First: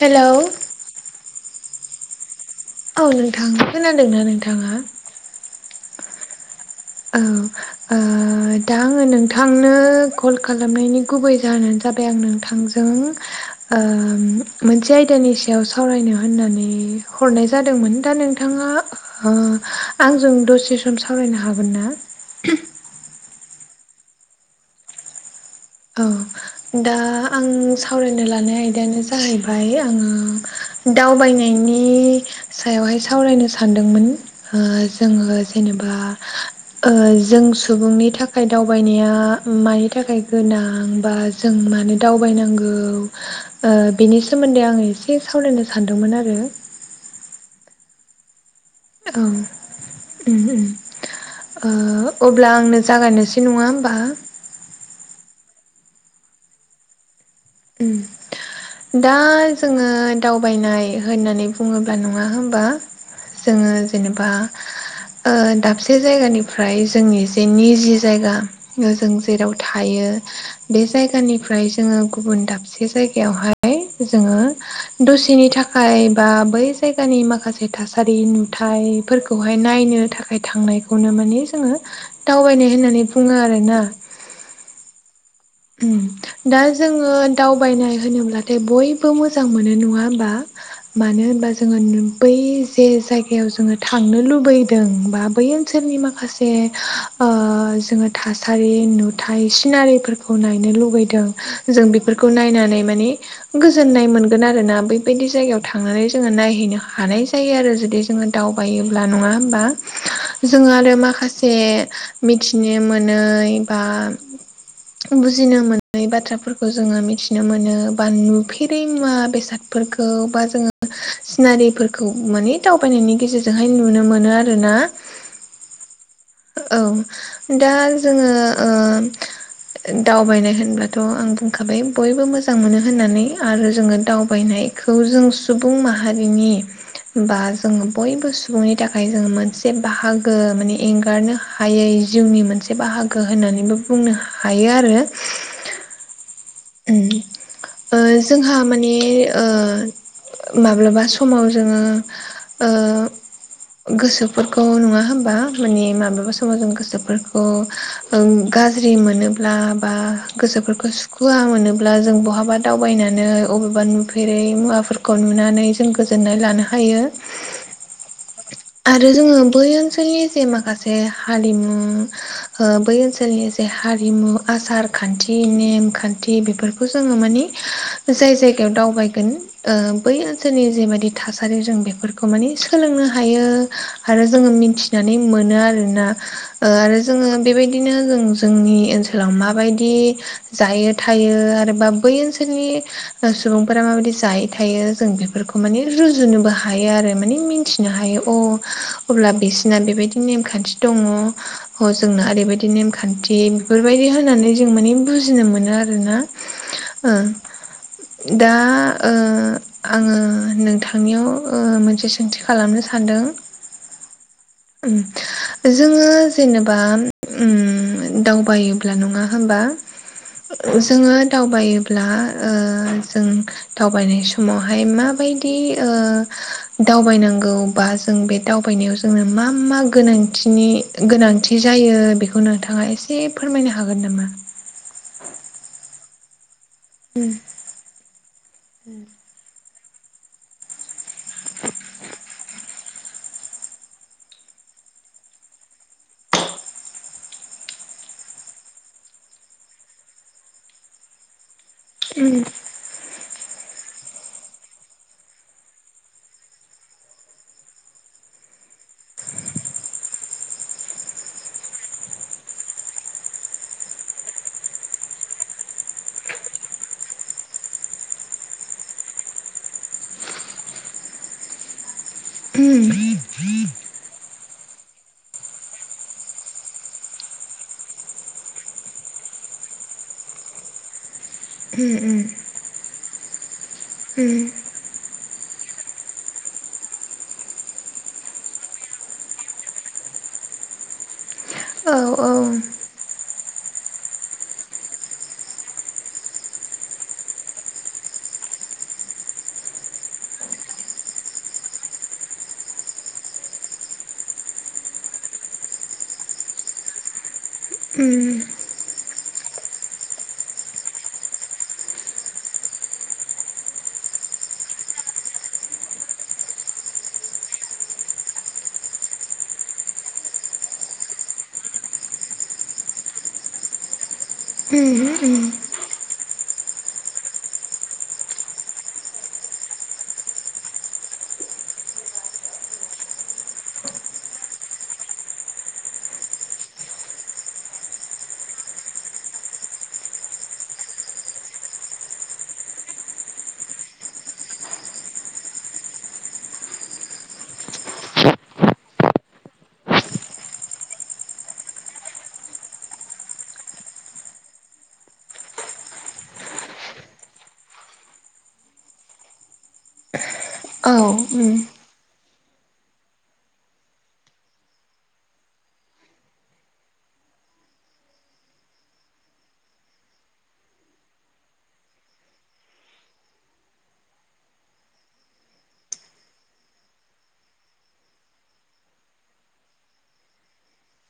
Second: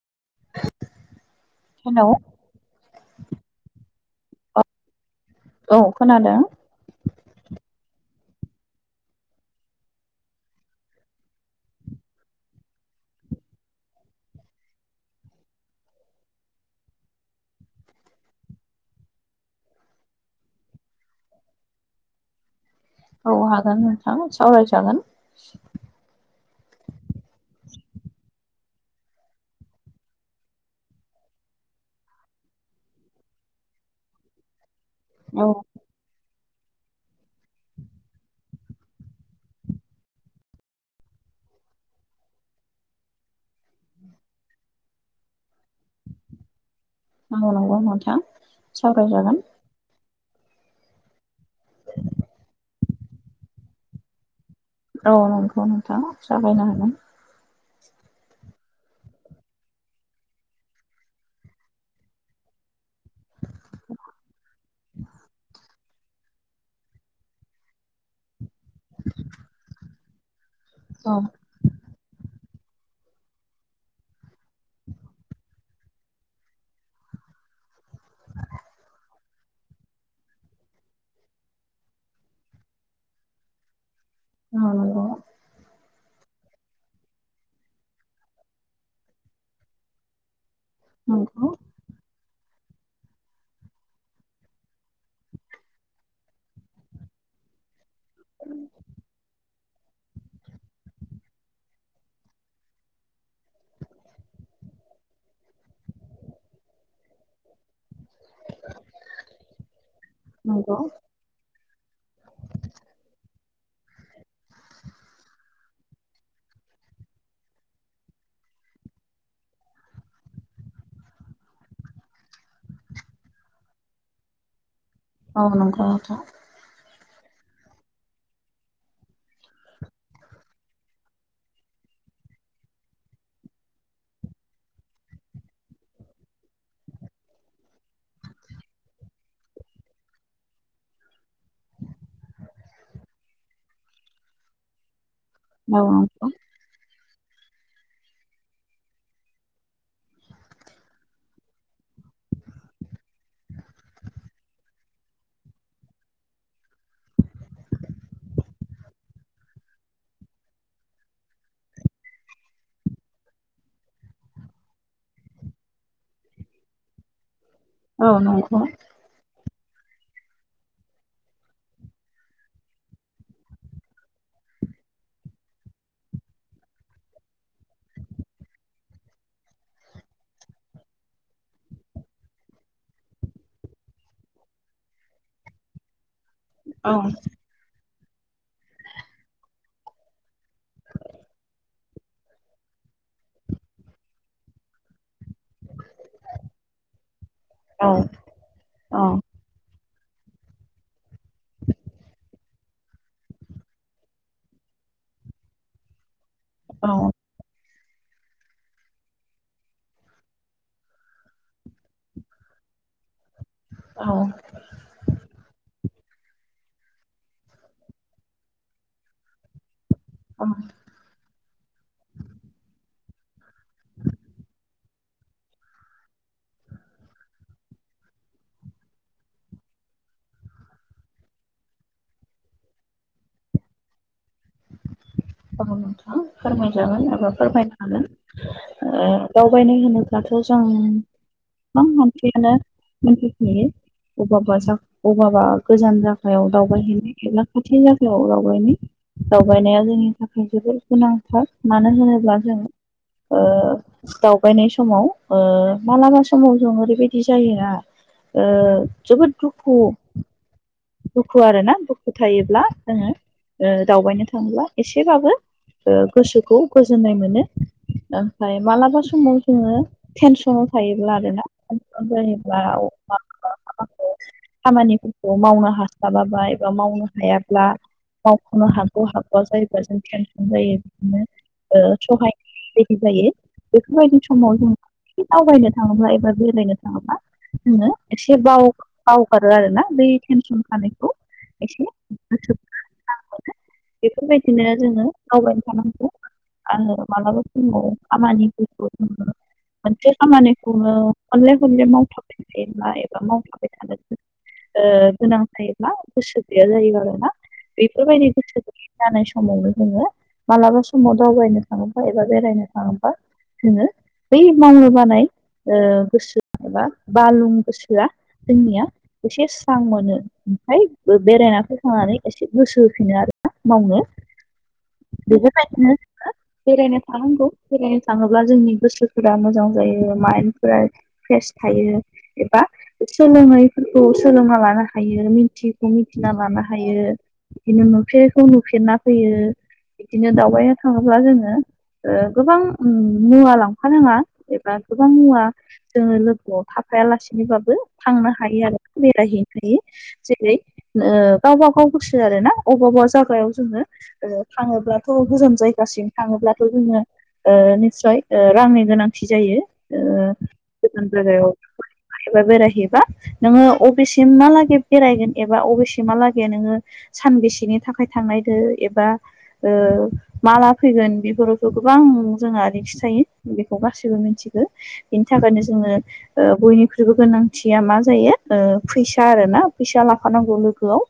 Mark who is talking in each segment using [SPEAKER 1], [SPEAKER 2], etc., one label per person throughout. [SPEAKER 1] Hello
[SPEAKER 2] hello
[SPEAKER 1] औ नोंथां खोनादोंना
[SPEAKER 2] औ
[SPEAKER 1] नोंथाङा?
[SPEAKER 2] औ खोनादों।
[SPEAKER 1] ओ ओ दा आङो नोंथांनो कल खालामनायनि गुबै जाहोनानो जाबाय आं नोंथांजों जों ओ मोनसे आयदानि सायाव सावरायनो होननानै हरनाय जादोंमोन दा नोंथाङा ओ आंजों दसे सम सावरायनो हागोन ना?
[SPEAKER 2] औ हागोन नोंथां सावरायजागोन।
[SPEAKER 1] औ दा आं सावरायनो लानाय आयदायानो जाहैबाय आङो दावबायनायनि सायावहाय सावरायनो सानदोंमोन ओ जोङो
[SPEAKER 2] औ
[SPEAKER 1] जेनेबा ओ जों सुबुंनि थाखाय दावबायनाया मानि थाखाय गोनां बा जों मानो दावबायनांगौ ओ बेनि सोमोन्दै आङो एसे सावरायनो सान्दोंमोन आरो
[SPEAKER 2] औ नंगौ नोंथां
[SPEAKER 1] औ
[SPEAKER 2] सावरायजागोन
[SPEAKER 1] उम-उम ओ अब्ला आंनो जागायनोसै नङा होमबा
[SPEAKER 2] औ नंगौ नोंथां जागायनो हागोन
[SPEAKER 1] उम दा जोङो दावबायनाय होननानै बुङोब्ला नङा होमबा जोङो जेनेबा ओ दाबसे जायगानिफ्राय जोंनि जे निजि जायगा जों जेराव थायो बे
[SPEAKER 2] औ
[SPEAKER 1] जायगानिफ्राय जोङो गुबुन दाबसे जायगायावहाय जोङो दसेनि थाखाय थाखाय बा बै जायगानि माखासे थासारि नुथायफोरखौहाय नायनो थाखाय थांनाय बेखौनो माने जोङो दावबायनाय होननानै बुङो आरोना।
[SPEAKER 2] औ नंगौ
[SPEAKER 1] उम दा जोङो दावबायनाय होनोब्लाथाय बयबो मोजां मोनो नङा होमबा मानो होन बा
[SPEAKER 2] नंगौ
[SPEAKER 1] जोङो बै जे जायगायाव जोङो थांनो लुबैदों बा बै ओनसोलनि माखासे जे ओ जोङो थासारि नुथाय सिनारिफोर खौ नायनो लुबैदों जों बेफोरखौ नायनानै माने गोजोननाय मोनगोन आरोना। बेबायदि जायगायाव थांनानै जोङो नायहैनो हानाय जायो आरो जुदि जोङो दावबायोब्ला नङा होमबा! जोङो
[SPEAKER 2] नंगौ
[SPEAKER 1] आरो माखासे जे मिथिनो मोनै बा बुजिनो मोनै बाथ्राफोरखौ जोङो मिथिनो मोनो बा नुफेरै मुवा बेसाद फोरखौ बा जोङो सिनारिफोरखौ माने दावबायनायनि गेजेरजोंहाय नुनो मोनो आरोना
[SPEAKER 2] औ नंगौ नोंथां
[SPEAKER 1] औ दा जोङो ओ दावबायनाय होनब्लाथ' आं बुंखाबाय बयबो मोजां मोनो होननानै आरो जोङो दावबायनाय खौ जों सुबुं माहारिनि बा जोङो बयबो सुबुंनि थाखाय जोङो मोनसे बाहागो माने एंगारनो हायै जिउनि मोनसे बाहागो होननानैबो बुंनो हायो आरो
[SPEAKER 2] औ नंगौ
[SPEAKER 1] उम ओ जोंहा माने ओ माब्लाबा समाव जोङो ओ गोसोफोरखौ नङा होमबा! माने माब्लाबा समाव जों गोसोफोरखौ ओं गाज्रि मोनोब्ला बा गोसोफोरखौ सु खुवा मोनोब्ला जों बहाबा दावबायनानै अबेबा नुफेरै मुवाफोरखौ नुनानै जों गोजोननाय लानो हायो
[SPEAKER 2] औ नंगौ
[SPEAKER 1] आरो जोङो बै ओनसोलनि जे माखासे हारिमु बै ओनसोलनि जे हारिमु आसार खान्थि नेम खान्थि थि बेफोरखौ जोङो माने जाय जायगायाव दावबायगोन ओ बै ओनसोलनि जेबायदि थासारि जों बेफोरखौ माने सोलोंनो हायो आरो जोङो मिथि नानै मोनो आरोना। ओ आरो
[SPEAKER 2] औ
[SPEAKER 1] जोङो बेबायदिनो जों जोंनि ओनसोलाव माबायदि जायो थायो आरोबा बै ओनसोलनि सुबुंफोरा माबायदि जायै थायो जों बे बेफोरखौ माने रुजुनोबो हायो आरो मानिे
[SPEAKER 2] औ
[SPEAKER 1] मिथिनो हायो अ अब्ला बिसिना बेबायदि नेमखान्थि दङ ह जोंना ओरैबायदि बि नेमखान्थि बेफोरबायदि होनानै जों माने बुजिनो मोनो आरोना
[SPEAKER 2] औ
[SPEAKER 1] ओं दा ओ आङो नोंथांनियाव ओ मोनसे सोंथि खालामनो सानदों
[SPEAKER 2] औ
[SPEAKER 1] उम जोङो जेनेबा उम दावबायो ब्ला नङा होमबा जोङो दावबायोब्ला ओ जों दावबायनाय समावहाय माबायदि ओ दावबायनांगौ बा जों बे दावबायनायाव जोंनो मा मा गोनांथिनि गोनांथि जायो बेखौ नोंथाङा एसे एसे फोरमायनो हागोन नामा?
[SPEAKER 2] गाबथ फोरमायजागोन एबा
[SPEAKER 1] उम
[SPEAKER 2] फोरमायनो हागोन ओ दावबायनाय होनोब्लाथ' जों गोबां मानसियानो मिथिखायो अबा बासा अबाबा गोजान जागायाव दावबायहैनाय खेला खाथि जायगायाव दावबायनाय दावबायनाया जोंनि थाखाय जोबद गोनांथार मानो होनोब्ला
[SPEAKER 1] उम
[SPEAKER 2] जों ओ दावबायनाय समाव ओ मालाबा समाव जों ओरैबायदि जायोना ओ जोबोद दुखु दुखु आरोना दुखु थायोब्ला जोङो ओ दावबायनो थाङोब्ला एसेबाबो ओ गोसोखौ गोजोननाय मोनो ओमफ्राय मालाबा समाव जोङो टेनसनाव थायोब्ला आरो ना उनसन जायोब्ला
[SPEAKER 1] उम
[SPEAKER 2] अ
[SPEAKER 1] उम
[SPEAKER 2] आ
[SPEAKER 1] [inaudible]
[SPEAKER 2] खामानिफोरखौ मावनो हास्लाबाबा एबा मावनो हायाब्ला मावखनो हाखु हाखवा जायो दा जों बिदिनो मेनसन जायो बिदिनो ओ
[SPEAKER 1] उम उम
[SPEAKER 2] सहाय बायदि जायो। बेफोरबायदि
[SPEAKER 1] उम
[SPEAKER 2] समाव जों दावबायनो थाङोब्ला एबा बेरायनो थाङोब्ला जोङो एसे बाव बावगारो आरोना बै टेनसन खानायखौ
[SPEAKER 1] औ औ
[SPEAKER 2] मोनो। बेफोरबायदिनो जोङो आवगायबाय थानांगौ आरो मालाबा फङाव खामानि फोरखौ नुनो मोनसे खामानिखौनो खनले खनले मावथाबाय थायोब्ला एबा मावथाबाय थानो गो ओ गोनां थायोब्ला गोसो गैया जायोबा आरोना
[SPEAKER 1] उम
[SPEAKER 2] बेफोरबायदि गोसो जानाय समावनो जोङो मालाबा समाव दावबायनो थाङोबा एबा बेरायनो थाङोबा जोङो बै मावनो बानाय ओ गोसो एबा बालुं गोसोआ जोंनिया एसे स्रां मोनो ओमफ्राय बेरायनानै फैखांनानै एसे गोसो होफिनो आरोना मावनो
[SPEAKER 1] औ नंगौ
[SPEAKER 2] बेदिखायनो जोङो बेरायनो थानांगौ बेरायनो थाङोब्ला जोंनि गोसोफोरा मोजां जायो माइन्फोरा फ्रेस थायो एबा सोलोंङैफोरखौ सोलोंना लानो हायो मिथियैखौ मिथिना लानो हायो। बिदिनो नुफेरखौ नुफेरना फैयो बिदिनो दावबायया थाङोब्ला जोङो ओ गोबां मुवा लांफानाङा एबा गोबां मुवा जोङो लोगोआव थाफाया लासेनोबाबो थांनो हायो आरो बेरायहैनोखायो जेरै ओ गावबा गाव गोसो आरो ना अबावबा जा खुगायाव जोङो ओ थाङोब्लाथ' गोजान जायगासिम थाङोब्लाथ' जोङो ओ निस्य ओ रांनि गोनांथि जायो गोजान जायगायाव एबा बेरायहैबा नोङो अबेसेम मालागै बेरायगोन एबा अबेसेमहालागै नोङो सानबेसेनि थाखाय थांनायजों एबा माला फैगोन बेफोरावथ' गोबां जोंहा रिक्स थायो बेखौ गासैबो मिथिखौ बिनि थाखायनो जोङो बयनिख्रुइबो गोनांथिया मा जायो फैसा आर ना फैसा लाफानांगौ लोगोआव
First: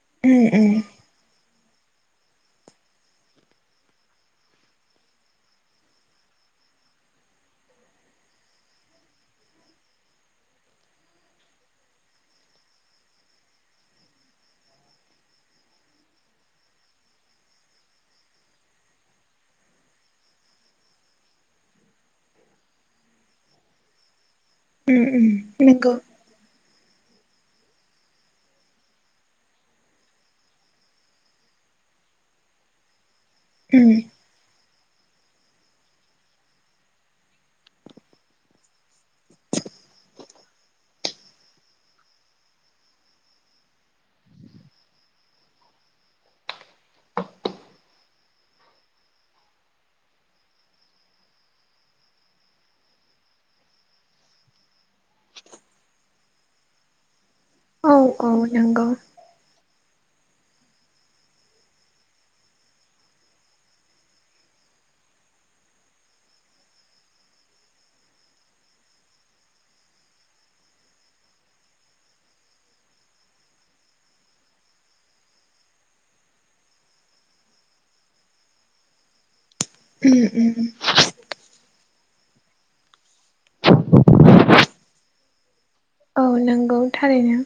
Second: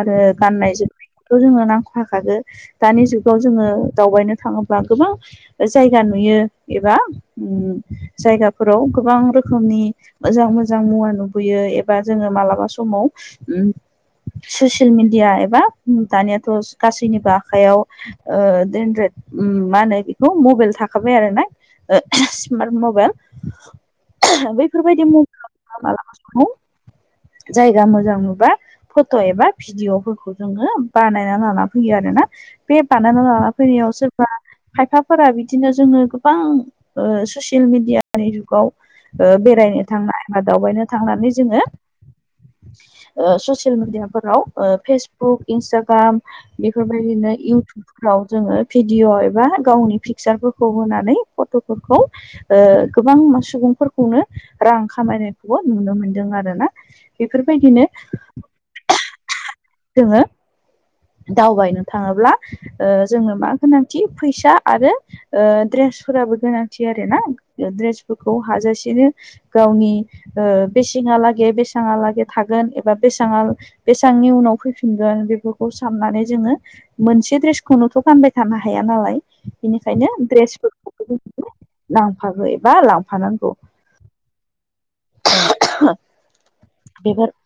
[SPEAKER 2] आरो गाननाय जोमनाय थ' जोङो नांख'हाखागो दानि जुगाव जोङो दावबायनो थाङोब्ला गोबां जायगा नुयो एबा जायगाफोराव गोबां रोखोमनि मोजां मोजां मुवा नुबोयो एबा जोङो मालाबा समाव ओम ससियेल मिडिया एबा दानियाथ' गासैनिबो आखायाव ओ मा होनो बेखौ मबाइल थाखाबाय आरोना स्मार्ट मबाइल बैफोरबायदि मबाइल खालामा जायगा मोजां नुबा फट' एबा भिडिअफोरखौ जोंङो बानायना लाना फैयो आरोना बे बानायना लाना फैनायाव सोरबा खायफाफोरा बिदिनो जोंङो गोबां ससियेल मिडियानि जुगाव बेरायनो थांनाय एबा दावबायनो थांनानै जोंङो ससियेल मिडियाफोराव फेसबुक फेसबुक इन्सटाग्राम बेफोरबायदिनो इउटुब फोराव जोंङो भिडिअ' एबा गावनि पिकसारफोरखौ होनानै फट'फोरखौ गोबां सुबुंफोरखौनो रां खामायनायखौबो नुनो मोनदों आरो ना। बेफोरबायदिनो
[SPEAKER 1] औ औ नंगौ
[SPEAKER 2] जोंङो दावबायनो थाङोब्ला जोंङो मा गोनांथि फैसा आरो ओ ड्रेसफोराबो गोनांथि आरो ना ड्रेसफोरखौ हाजासेनो गावनि बेसांहा लागै बेसांहा लागै थागोन एबा बेसांङा बेसेबांनि उनाव फैफिनगोन बेफोर खौ साननानै जोंङो मोनसे द्रेसखौनोथ' गानबाय थानो हाया नालाय। बेनिखायनो
[SPEAKER 1] ऊम, ऊम.
[SPEAKER 2] ड्रेसफोरखौबो जों लांफाबो एबा लांफानांगौ। [inaudible]
[SPEAKER 1] औ नंगौ
[SPEAKER 2] बेफोर
[SPEAKER 1] थारैनो।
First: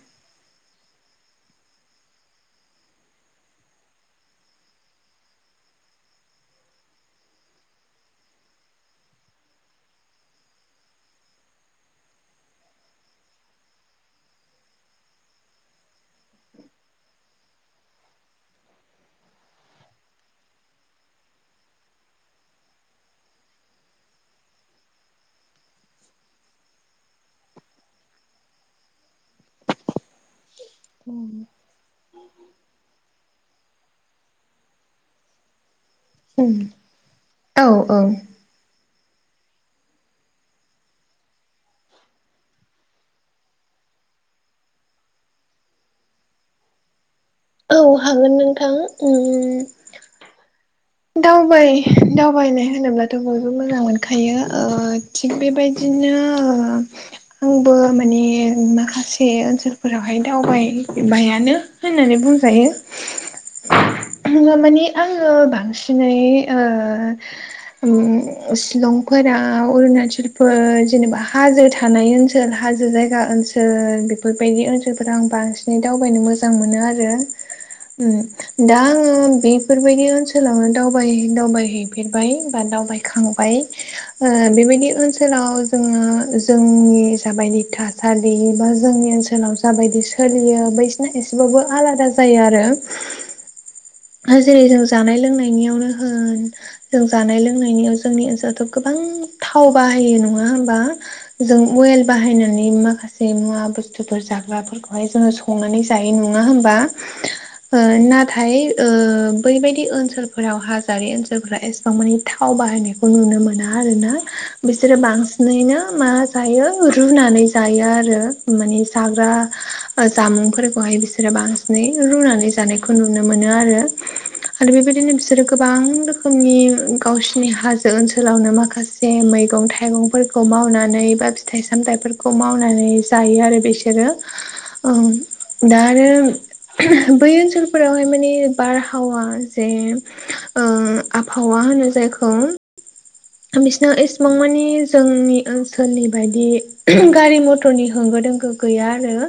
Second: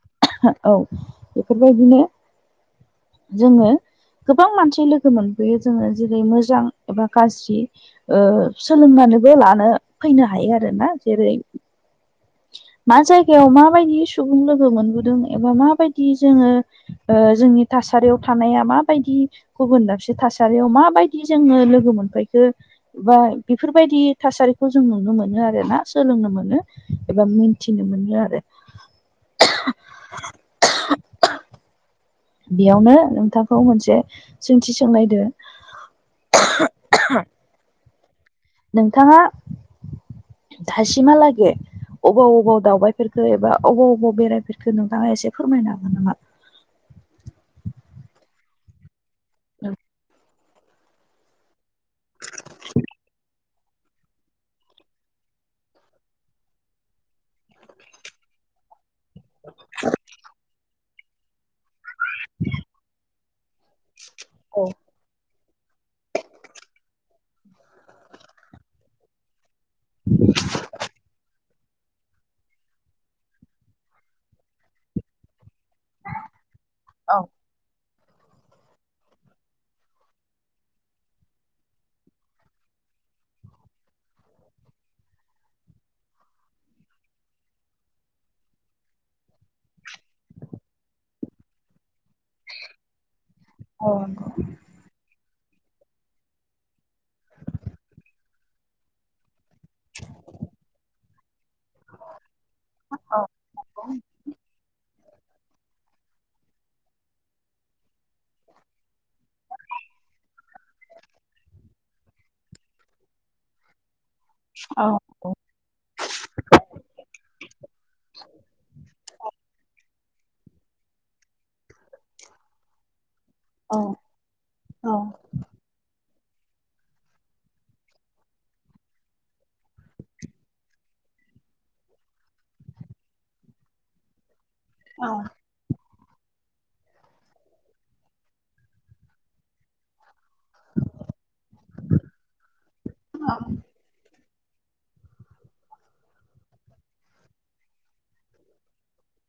[SPEAKER 2] औ बेफोरबायदिनो जोंङो गोबां मानसि लोगो मोनबोयो जोंङो जेरै मोजां एबा गाज्रि। सोलोंनानैबो लानो फैनो हायो आरो ना जेरै मा जायगायाव माबायदि सुबुं लोगो मोनबोदों एबा माबायदि जोंङो जोंनि थासारियाव थानाया माबायदि गुबुन दाबसे थासारियाव माबायदि जोंङो लोगो मोनफैखो बा बेफोरबायदि थासारिखौ जों नुनो मोनो आरोना सोलोंनो मोनो। एबा मिथिनो मोनो आरो।
[SPEAKER 1] [inaudible]
[SPEAKER 2] बेयावनो नोंथांखौ मोनसे सोंथि सोंनो नागिरदों।
[SPEAKER 1] औ औ।
[SPEAKER 2] नोंथाङा दासिमहालागै अबाव अबाव दावबायफेरखो एबा अबाव अबाव बेरायफेरखो नोंथाङा एसे फोरमायनो हागोन नामा।
[SPEAKER 1] औ हागोन नोंथां उम दावबायनाय होनोब्लाथ' बयबो मोजां मोनखायो। थिग बेबायदिनो आंबो माने माखासे। माखासे ओनसोलफोरावहाय दावबायबायानो होननानै बुंजायो। दा
[SPEAKER 2] औ
[SPEAKER 1] माने आंङो। सिनै ओ ओम शिलं फोराव अरुणाचलफोर जेनेबा हाजो थानाय ओनसोल हाजो जायगा ओनसोल बेफोरबायदि ओनसोलफोर आं बांसिन दावबायनो मोजां मोनो आरो
[SPEAKER 2] औ
[SPEAKER 1] ओम दा आंङो बेफोरबायदि ओन ओनसोलावनो दावबाय दावबायहैफेरबाय बा दावबायखांबाय ओ बेबायदि ओनसोलाव जोंङो जोंनि जाबायदि थासारि बा जोंनि ओनसोलाव जाबायदि सोलियो बै एसेबाबो आलादा जायो आरो जेरै जों जानाय लोंनायनियावनो होन जों जानाय लोंनायनियाव जोंनि ओनसोलावथ' गोबां थाव बाहायो नङा होमबा। जों अवेल बाहायनानै
[SPEAKER 2] औ
[SPEAKER 1] माखासे मुवा बुस्थुफोर जाग्राफोरखौ हाय जोंङो संनानै जायो नङा होमबा नाथाय। बैबायदि ओनसोलफोराव हाजोआरि ओनसोलफोरा एसेबां मानि थाव बाहायनायखौ नुनो मोना आरो ना। बिसोर बांसिन ओरैनो मा जायो रुनानै जायो आरो माने जाग्रा ओ जामुंफोरखौहाय बिसोरो बांसिनै रुनानै जानायखौ नुनो मोनो आरो।
[SPEAKER 2] औ
[SPEAKER 1] आरो
[SPEAKER 2] औ
[SPEAKER 1] बेबायदिनो बिसोरो गोबां रोखोमनि गावसिनि हाजो ओनसोलावनो माखासे जे मैगं थाइगंफोरखौ मावनानै बा फिथाइ सामथाइफोरखौ मावनानै जायो आरो बिसोरो। ओ दा आरो बै ओनसोलफोरावहाय नि बारहावा जे ओ आबहावा होनो जायखौ सिना इसेबां मानि जोंनि ओनसोलनि बायदि गारि मथरनि होंगो दोंगो गैया आरो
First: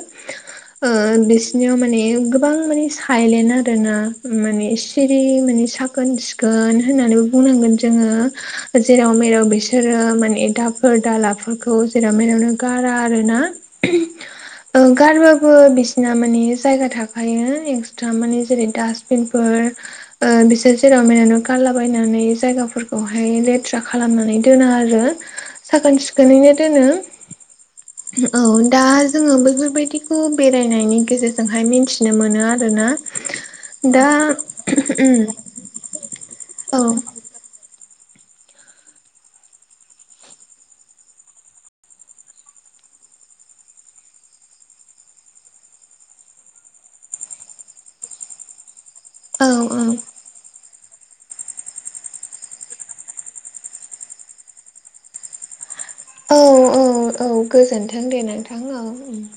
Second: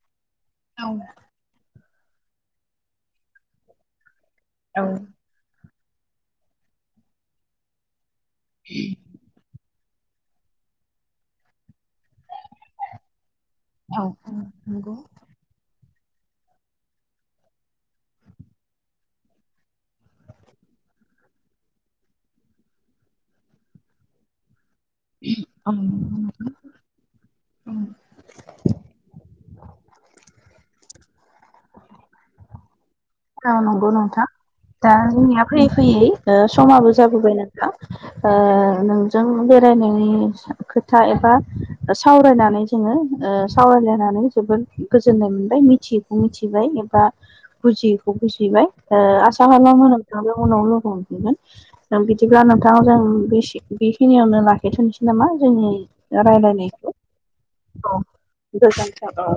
[SPEAKER 1] ओ बिसिनियाव माने गोबां माने सायलेन्ट आरो ना। माने सिरि माने साखोन सिखोन होननानैबो बुंनांगोन जोंङो। जेराव मेराव बिसोरो माने दाफोर दालाफोरखौ जेराव मेरावनो गारा आरो ना। ओ गारो बो बिसिना माने जायगा थाखायो एक्सट्रा माने जेरै दडासबिनफोर ओ बिसोर जेराव मेरावनो गारलाबायनानै जायगाफोरखौहाय ले थ्रा खालामनानै दोना आरो साखोन सिखोनैनो दोनो।
[SPEAKER 2] [inaudible]
[SPEAKER 1] औ दा जोंङो बेैफोरबायादिखौ बेरायनायनि गेजेरजोंहाय मिथिनो मोनो आरो ना।
[SPEAKER 2] औ नंगौ
[SPEAKER 1] दा
[SPEAKER 2] नोंथां दा
[SPEAKER 1] ओम
[SPEAKER 2] जोंनिया फैयै फैयै ओ समाबो जाबोबाय ना ओ नोंजों बेरायनायनि खोथा एबा सावरायनानै जोंङो ओ सावरायलायनानै जोबोद गोजोननाय मोनबाय मिथि मिथिबाय एबा बुजि बाय ओ आसा खालामो नोंथांजो उनाव लोगो हमफिनगोन। जों बिदिब्ला नोंथाङा जों बेखिनियावनो लाखिथनोसै नामा जोंनि
[SPEAKER 1] औ औ
[SPEAKER 2] राय्लायनायखौ
[SPEAKER 1] औ
[SPEAKER 2] औ
[SPEAKER 1] गोजोन्थों दे नोंथां औ
[SPEAKER 2] गोजोनथों।